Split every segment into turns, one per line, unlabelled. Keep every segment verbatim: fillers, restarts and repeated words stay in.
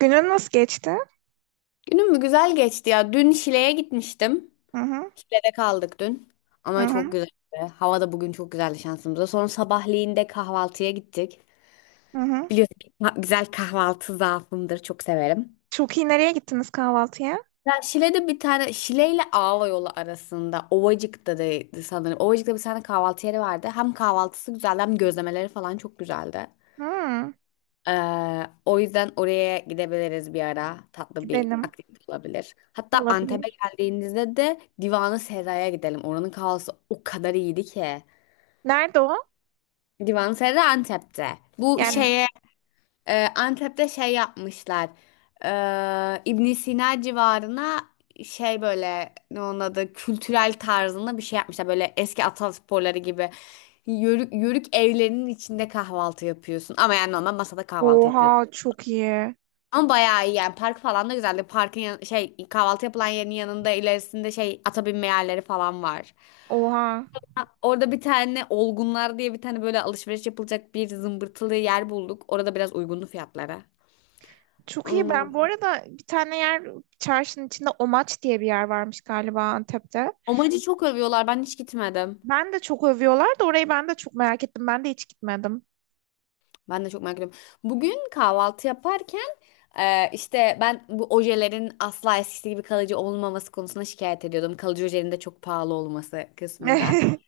Günün nasıl geçti?
Günüm mü güzel geçti ya. Dün Şile'ye gitmiştim.
Hı hı,
Şile'de kaldık dün.
hı
Ama çok
hı,
güzeldi. Hava da bugün çok güzeldi şansımıza. Sonra sabahleyin de kahvaltıya gittik.
hı hı.
Biliyorsun ki ka- güzel kahvaltı zaafımdır. Çok severim.
Çok iyi nereye gittiniz kahvaltıya?
Ya Şile'de bir tane Şile ile Ağva yolu arasında Ovacık'ta da sanırım. Ovacık'ta bir tane kahvaltı yeri vardı. Hem kahvaltısı güzeldi hem gözlemeleri falan çok güzeldi.
Hmm,
Ee, o yüzden oraya gidebiliriz bir ara. Tatlı bir
gidelim.
aktivite olabilir. Hatta Antep'e
Olabilir.
geldiğinizde de Divan-ı Serra'ya gidelim. Oranın kahvesi o kadar iyiydi ki.
Nerede o?
Divan-ı Serra Antep'te. Bu
Yani
şeye e, Antep'te şey yapmışlar. Ee, ibn Sina civarına şey böyle ne onun adı kültürel tarzında bir şey yapmışlar. Böyle eski atasporları gibi. Yörük, yörük evlerinin içinde kahvaltı yapıyorsun. Ama yani normal masada kahvaltı yapıyorsun.
oha çok iyi.
Ama bayağı iyi yani. Park falan da güzeldi. Parkın yan- şey kahvaltı yapılan yerin yanında ilerisinde şey ata binme yerleri falan var.
Oha.
Ha, orada bir tane Olgunlar diye bir tane böyle alışveriş yapılacak bir zımbırtılı yer bulduk. Orada biraz uygunlu fiyatlara.
Çok iyi.
Onu.
Ben bu arada bir tane yer çarşının içinde Omaç diye bir yer varmış galiba Antep'te.
Omacı çok övüyorlar. Ben hiç gitmedim.
Ben de çok övüyorlar da orayı ben de çok merak ettim. Ben de hiç gitmedim.
Ben de çok merak ediyorum. Bugün kahvaltı yaparken e, işte ben bu ojelerin asla eskisi gibi kalıcı olmaması konusunda şikayet ediyordum. Kalıcı ojelerin de çok pahalı olması kısmında.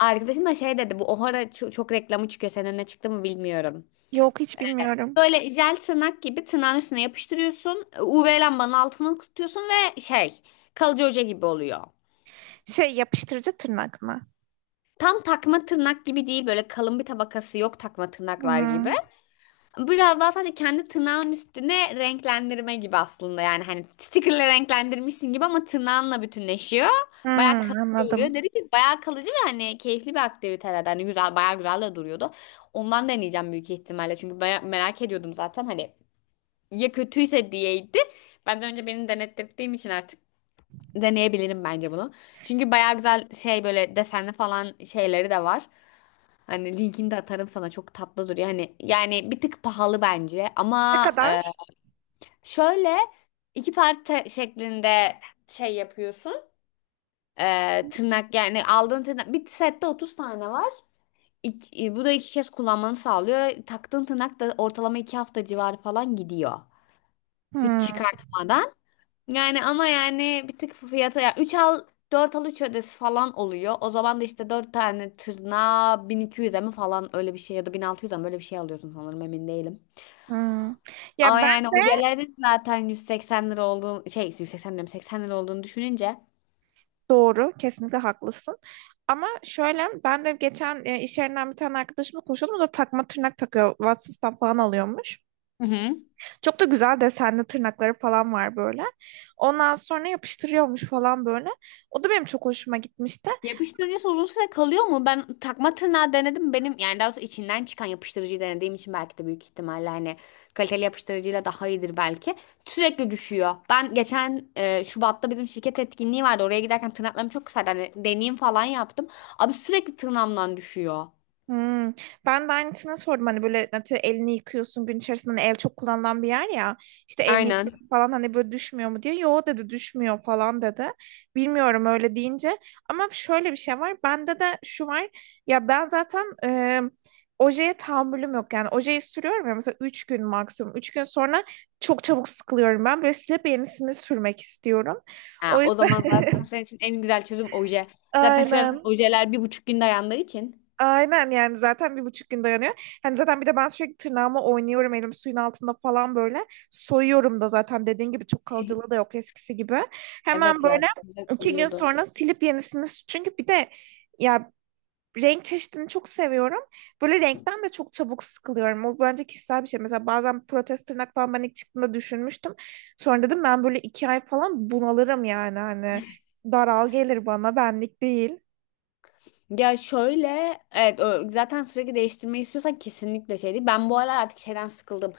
Arkadaşım da şey dedi bu Ohara ço- çok reklamı çıkıyor senin önüne çıktı mı bilmiyorum.
Yok hiç bilmiyorum.
Böyle jel tırnak gibi tırnağın üstüne yapıştırıyorsun. U V lambanın altına tutuyorsun ve şey kalıcı hoca gibi oluyor.
Şey yapıştırıcı tırnak mı?
Tam takma tırnak gibi değil, böyle kalın bir tabakası yok takma tırnaklar gibi.
Hmm,
Biraz daha sadece kendi tırnağın üstüne renklendirme gibi aslında. Yani hani stickerle renklendirmişsin gibi ama tırnağınla bütünleşiyor. Bayağı
hmm,
kalıcı oluyor.
anladım.
Dedi ki bayağı kalıcı ve hani keyifli bir aktivitelerden. Hani güzel, bayağı güzel de duruyordu. Ondan deneyeceğim büyük ihtimalle. Çünkü baya- merak ediyordum zaten. Hani ya kötüyse diyeydi. Ben de önce beni denettirdiğim için artık deneyebilirim bence bunu. Çünkü bayağı güzel şey böyle desenli falan şeyleri de var. Hani linkini de atarım sana, çok tatlı duruyor. Hani yani bir tık pahalı bence
Ne
ama e,
kadar?
şöyle iki parça şeklinde şey yapıyorsun. E, tırnak yani aldığın tırnak bir sette otuz tane var. İki- bu da iki kez kullanmanı sağlıyor. Taktığın tırnak da ortalama iki hafta civarı falan gidiyor. Hiç
Hmm.
çıkartmadan. Yani ama yani bir tık fiyatı, ya üç al dört al üç ödesi falan oluyor. O zaman da işte dört tane tırnağa bin iki yüze mi falan öyle bir şey ya da bin altı yüze mi öyle bir şey alıyorsun sanırım, emin değilim.
Hmm. Ya
Ama
ben
yani
de
ojelerin zaten yüz seksen lira olduğunu, şey yüz seksen lira mı, seksen lira olduğunu düşününce.
doğru, kesinlikle haklısın. Ama şöyle ben de geçen e, iş yerinden bir tane arkadaşımla konuşuyordum. O da takma tırnak takıyor. Watsons'tan falan alıyormuş.
Hı hı.
Çok da güzel desenli tırnakları falan var böyle. Ondan sonra yapıştırıyormuş falan böyle. O da benim çok hoşuma gitmişti.
Yapıştırıcı uzun süre kalıyor mu? Ben takma tırnağı denedim. Benim yani daha doğrusu içinden çıkan yapıştırıcıyı denediğim için belki de, büyük ihtimalle hani kaliteli yapıştırıcıyla daha iyidir belki. Sürekli düşüyor. Ben geçen e, Şubat'ta bizim şirket etkinliği vardı. Oraya giderken tırnaklarım çok kısaydı. Hani deneyim falan yaptım. Abi sürekli tırnağımdan düşüyor.
Hmm. Ben de aynısına sordum hani böyle atıyorum elini yıkıyorsun gün içerisinde hani el çok kullanılan bir yer ya işte elini
Aynen.
yıkıyorsun falan hani böyle düşmüyor mu diye yo dedi düşmüyor falan dedi bilmiyorum öyle deyince ama şöyle bir şey var bende de şu var ya ben zaten e, ojeye tahammülüm yok yani ojeyi sürüyorum ya mesela üç gün maksimum. Üç gün sonra çok çabuk sıkılıyorum ben böyle silip yenisini sürmek istiyorum.
Ha,
O
o
yüzden.
zaman zaten senin için en güzel çözüm oje. Zaten şu an
Aynen.
ojeler bir buçuk gün dayandığı için.
Aynen yani zaten bir buçuk gün dayanıyor. Hani zaten bir de ben sürekli tırnağımı oynuyorum elim suyun altında falan böyle. Soyuyorum da zaten dediğin gibi çok kalıcılığı da yok eskisi gibi. Hemen
Evet ya,
böyle
çok güzel
iki gün
oluyordu.
sonra silip yenisini çünkü bir de ya renk çeşidini çok seviyorum. Böyle renkten de çok çabuk sıkılıyorum. O bence kişisel bir şey. Mesela bazen protez tırnak falan ben ilk çıktığımda düşünmüştüm. Sonra dedim ben böyle iki ay falan bunalırım yani. Hani daral gelir bana benlik değil.
Ya şöyle, evet, ö- zaten sürekli değiştirmeyi istiyorsan kesinlikle şey değil. Ben bu aralar artık şeyden sıkıldım.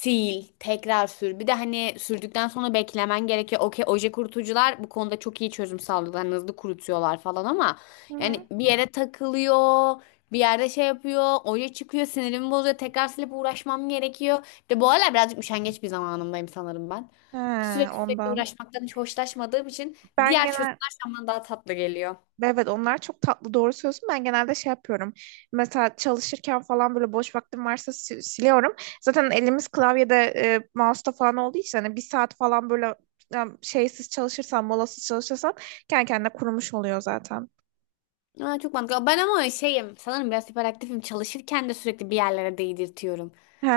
Sil, tekrar sür. Bir de hani sürdükten sonra beklemen gerekiyor. Okey, oje kurutucular bu konuda çok iyi çözüm sağlıyorlar. Hani hızlı kurutuyorlar falan ama
Hı hı.
yani bir yere takılıyor. Bir yerde şey yapıyor. Oje çıkıyor. Sinirimi bozuyor. Tekrar silip uğraşmam gerekiyor. Bir de bu aralar birazcık üşengeç bir zamanımdayım sanırım ben.
He,
Sürekli sürekli
ondan.
uğraşmaktan hiç hoşlaşmadığım için
Ben
diğer
genel.
çözümler şu an bana daha tatlı geliyor.
Evet, onlar çok tatlı, doğru söylüyorsun. Ben genelde şey yapıyorum. Mesela çalışırken falan böyle boş vaktim varsa si- siliyorum. Zaten elimiz klavyede e, mouse'da falan olduğu için hani bir saat falan böyle yani şeysiz çalışırsan, molasız çalışırsan kendi kendine kurumuş oluyor zaten.
Aa, çok mantıklı. Ben ama şeyim sanırım, biraz hiperaktifim. Çalışırken de sürekli bir yerlere değdirtiyorum.
He,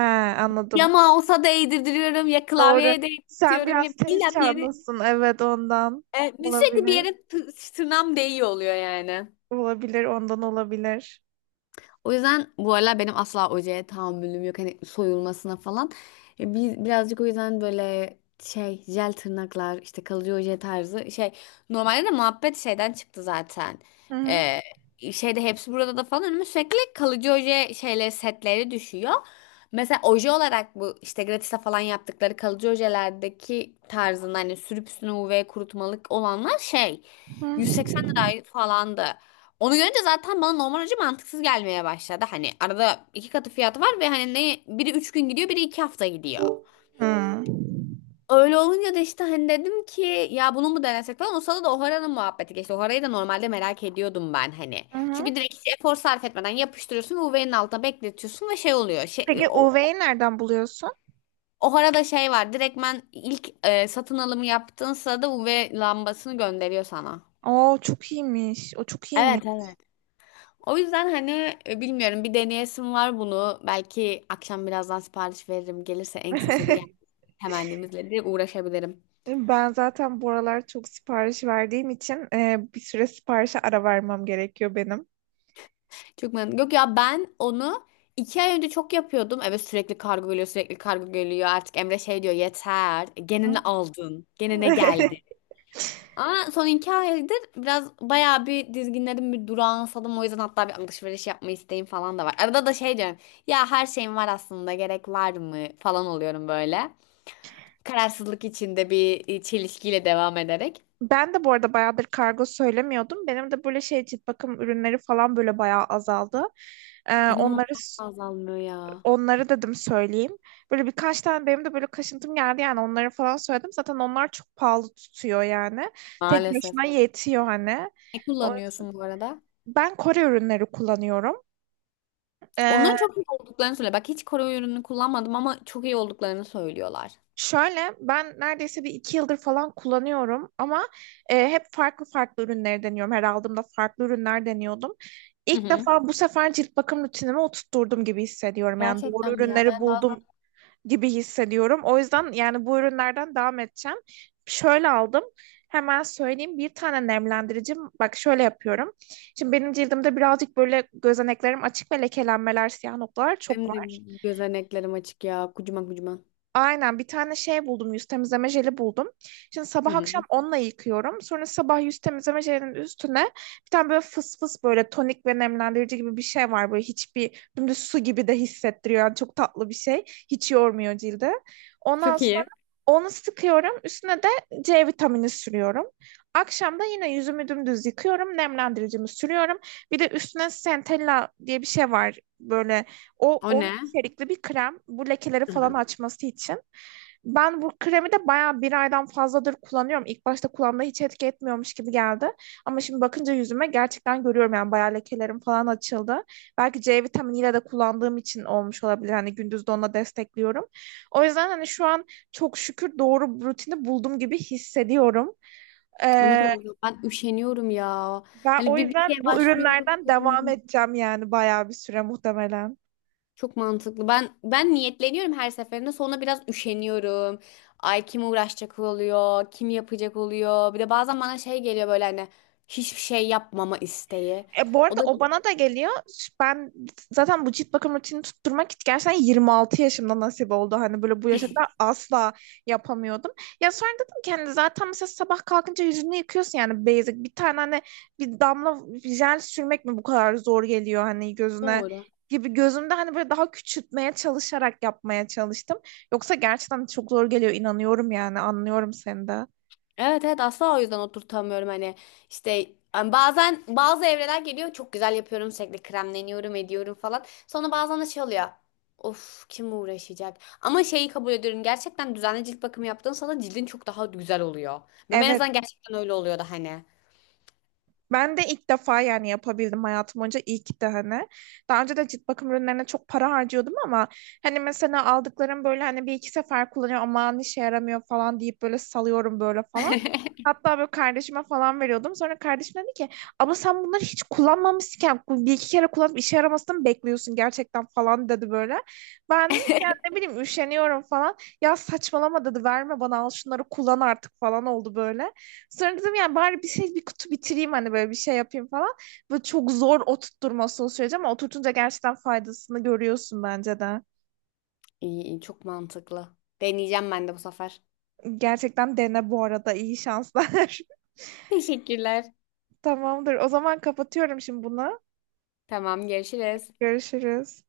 Ya
anladım.
mouse'a değdirtiyorum ya
Doğru.
klavyeye
Sen
değdirtiyorum, ya
biraz tez
illa bir yere.
çağındasın. Evet ondan
E, sürekli bir yere
olabilir.
tı- tırnağım değiyor oluyor yani.
Olabilir, ondan olabilir.
O yüzden bu aralar benim asla ojeye tahammülüm yok. Hani soyulmasına falan. E, Biz birazcık o yüzden böyle şey jel tırnaklar işte kalıcı oje tarzı şey. Normalde de muhabbet şeyden çıktı zaten.
Hı hı.
Ee, şeyde hepsi burada da falan önüme sürekli kalıcı oje şeyleri, setleri düşüyor. Mesela oje olarak bu işte gratis'te falan yaptıkları kalıcı ojelerdeki tarzında, hani sürüp üstüne U V kurutmalık olanlar şey
Hı.
yüz seksen lira falandı. Onu görünce zaten bana normal hoca mantıksız gelmeye başladı. Hani arada iki katı fiyatı var ve hani ne biri üç gün gidiyor biri iki hafta gidiyor.
Hı.
Öyle olunca da işte hani dedim ki ya bunu mu denesek falan. O sırada da Ohara'nın muhabbeti geçti. Ohara'yı da normalde merak ediyordum ben hani.
Hı hı.
Çünkü direkt hiç efor sarf etmeden yapıştırıyorsun ve U V'nin altına bekletiyorsun ve şey oluyor. Şey,
Peki
o,
U V'yi nereden buluyorsun?
Ohara'da şey var, direktmen ilk e, satın alımı yaptığın sırada U V lambasını gönderiyor sana.
Oo çok iyiymiş. O çok iyiymiş.
Evet, evet. O yüzden hani e, bilmiyorum, bir deneyesim var bunu. Belki akşam birazdan sipariş veririm. Gelirse en kısa sürede gel temennemizle de uğraşabilirim.
Ben zaten bu aralar çok sipariş verdiğim için e, bir süre siparişe ara vermem gerekiyor benim.
Çok memnun. Yok ya, ben onu iki ay önce çok yapıyordum. Evet sürekli kargo geliyor, sürekli kargo geliyor. Artık Emre şey diyor, yeter. E, Gene ne aldın? Gene ne geldi? Ama son iki aydır biraz bayağı bir dizginlerim, bir duransadım. O yüzden hatta bir alışveriş yapma isteğim falan da var. Arada da şey diyorum. Ya her şeyim var aslında, gerek var mı falan oluyorum böyle. Kararsızlık içinde bir e, çelişkiyle devam ederek.
Ben de bu arada bayağıdır kargo söylemiyordum. Benim de böyle şey cilt bakım ürünleri falan böyle bayağı azaldı. Ee,
Benim onlar
onları
azalmıyor ya.
onları dedim söyleyeyim. Böyle birkaç tane benim de böyle kaşıntım geldi yani onları falan söyledim. Zaten onlar çok pahalı tutuyor yani. Tek
Maalesef.
başına yetiyor hani.
Ne
O-
kullanıyorsun bu arada?
Ben Kore ürünleri kullanıyorum. Ee,
Onların çok iyi olduklarını söyle. Bak, hiç koruma ürünü kullanmadım ama çok iyi olduklarını söylüyorlar.
şöyle ben neredeyse bir iki yıldır falan kullanıyorum ama e, hep farklı farklı ürünleri deniyorum. Her aldığımda farklı ürünler deniyordum.
Hı
İlk
hı.
defa bu sefer cilt bakım rutinime oturtturdum gibi hissediyorum. Yani doğru
Gerçekten mi ya?
ürünleri
Ben bazen
buldum gibi hissediyorum. O yüzden yani bu ürünlerden devam edeceğim. Şöyle aldım. Hemen söyleyeyim bir tane nemlendiricim. Bak şöyle yapıyorum. Şimdi benim cildimde birazcık böyle gözeneklerim açık ve lekelenmeler, siyah noktalar çok
benim
var.
de gözeneklerim açık ya. Kucuma kucuma.
Aynen, bir tane şey buldum, yüz temizleme jeli buldum. Şimdi
Hı
sabah akşam
hı.
onunla yıkıyorum. Sonra sabah yüz temizleme jelinin üstüne bir tane böyle fıs fıs böyle tonik ve nemlendirici gibi bir şey var. Böyle hiçbir dümdüz su gibi de hissettiriyor. Yani çok tatlı bir şey. Hiç yormuyor cildi. Ondan
Çok
sonra
iyi.
onu sıkıyorum. Üstüne de C vitamini sürüyorum. Akşam da yine yüzümü dümdüz yıkıyorum. Nemlendiricimi sürüyorum. Bir de üstüne Centella diye bir şey var. Böyle o,
O
onu
ne?
içerikli bir krem. Bu lekeleri
Hı
falan
hı.
açması için. Ben bu kremi de bayağı bir aydan fazladır kullanıyorum. İlk başta kulağımda hiç etki etmiyormuş gibi geldi. Ama şimdi bakınca yüzüme gerçekten görüyorum yani bayağı lekelerim falan açıldı. Belki C vitaminiyle de kullandığım için olmuş olabilir. Hani gündüz de onunla destekliyorum. O yüzden hani şu an çok şükür doğru rutini buldum gibi hissediyorum.
O ne
Ee,
kadar güzel. Ben üşeniyorum ya.
ben
Hani
o
bir bir şeye
yüzden bu
başlıyorum.
ürünlerden devam edeceğim yani bayağı bir süre muhtemelen.
Çok mantıklı. Ben ben niyetleniyorum her seferinde. Sonra biraz üşeniyorum. Ay, kim uğraşacak oluyor? Kim yapacak oluyor? Bir de bazen bana şey geliyor, böyle hani hiçbir şey yapmama isteği.
E, bu
O
arada
da
o bana da geliyor. Ben zaten bu cilt bakım rutinini tutturmak gerçekten yirmi altı yaşımda nasip oldu. Hani böyle bu yaşa kadar asla yapamıyordum. Ya sonra dedim ki hani zaten mesela sabah kalkınca yüzünü yıkıyorsun yani basic. Bir tane hani bir damla jel sürmek mi bu kadar zor geliyor hani gözüne
doğru.
gibi gözümde hani böyle daha küçültmeye çalışarak yapmaya çalıştım. Yoksa gerçekten çok zor geliyor, inanıyorum yani, anlıyorum seni de.
Evet, evet, asla. O yüzden oturtamıyorum hani. İşte hani bazen bazı evreler geliyor, çok güzel yapıyorum, sürekli kremleniyorum ediyorum falan. Sonra bazen de şey oluyor, of kim uğraşacak. Ama şeyi kabul ediyorum, gerçekten düzenli cilt bakımı yaptığın sana cildin çok daha güzel oluyor ve ben en
Evet.
azından gerçekten öyle oluyordu hani.
Ben de ilk defa yani yapabildim hayatım boyunca ilk de hani. Daha önce de cilt bakım ürünlerine çok para harcıyordum ama hani mesela aldıklarım böyle hani bir iki sefer kullanıyor aman işe yaramıyor falan deyip böyle salıyorum böyle falan. Hatta böyle kardeşime falan veriyordum. Sonra kardeşim dedi ki ama sen bunları hiç kullanmamışken bir iki kere kullanıp işe yaramasını mı bekliyorsun gerçekten falan dedi böyle. Ben de ya ne bileyim üşeniyorum falan. Ya saçmalama dedi, verme bana, al şunları kullan artık falan oldu böyle. Sonra dedim yani bari bir şey bir kutu bitireyim hani böyle bir şey yapayım falan. Böyle çok zor oturtturması o süreci ama oturtunca gerçekten faydasını görüyorsun bence de.
iyi iyi, çok mantıklı, deneyeceğim ben de bu sefer.
Gerçekten dene bu arada, iyi şanslar.
Teşekkürler.
Tamamdır. O zaman kapatıyorum şimdi bunu.
Tamam, görüşürüz.
Görüşürüz.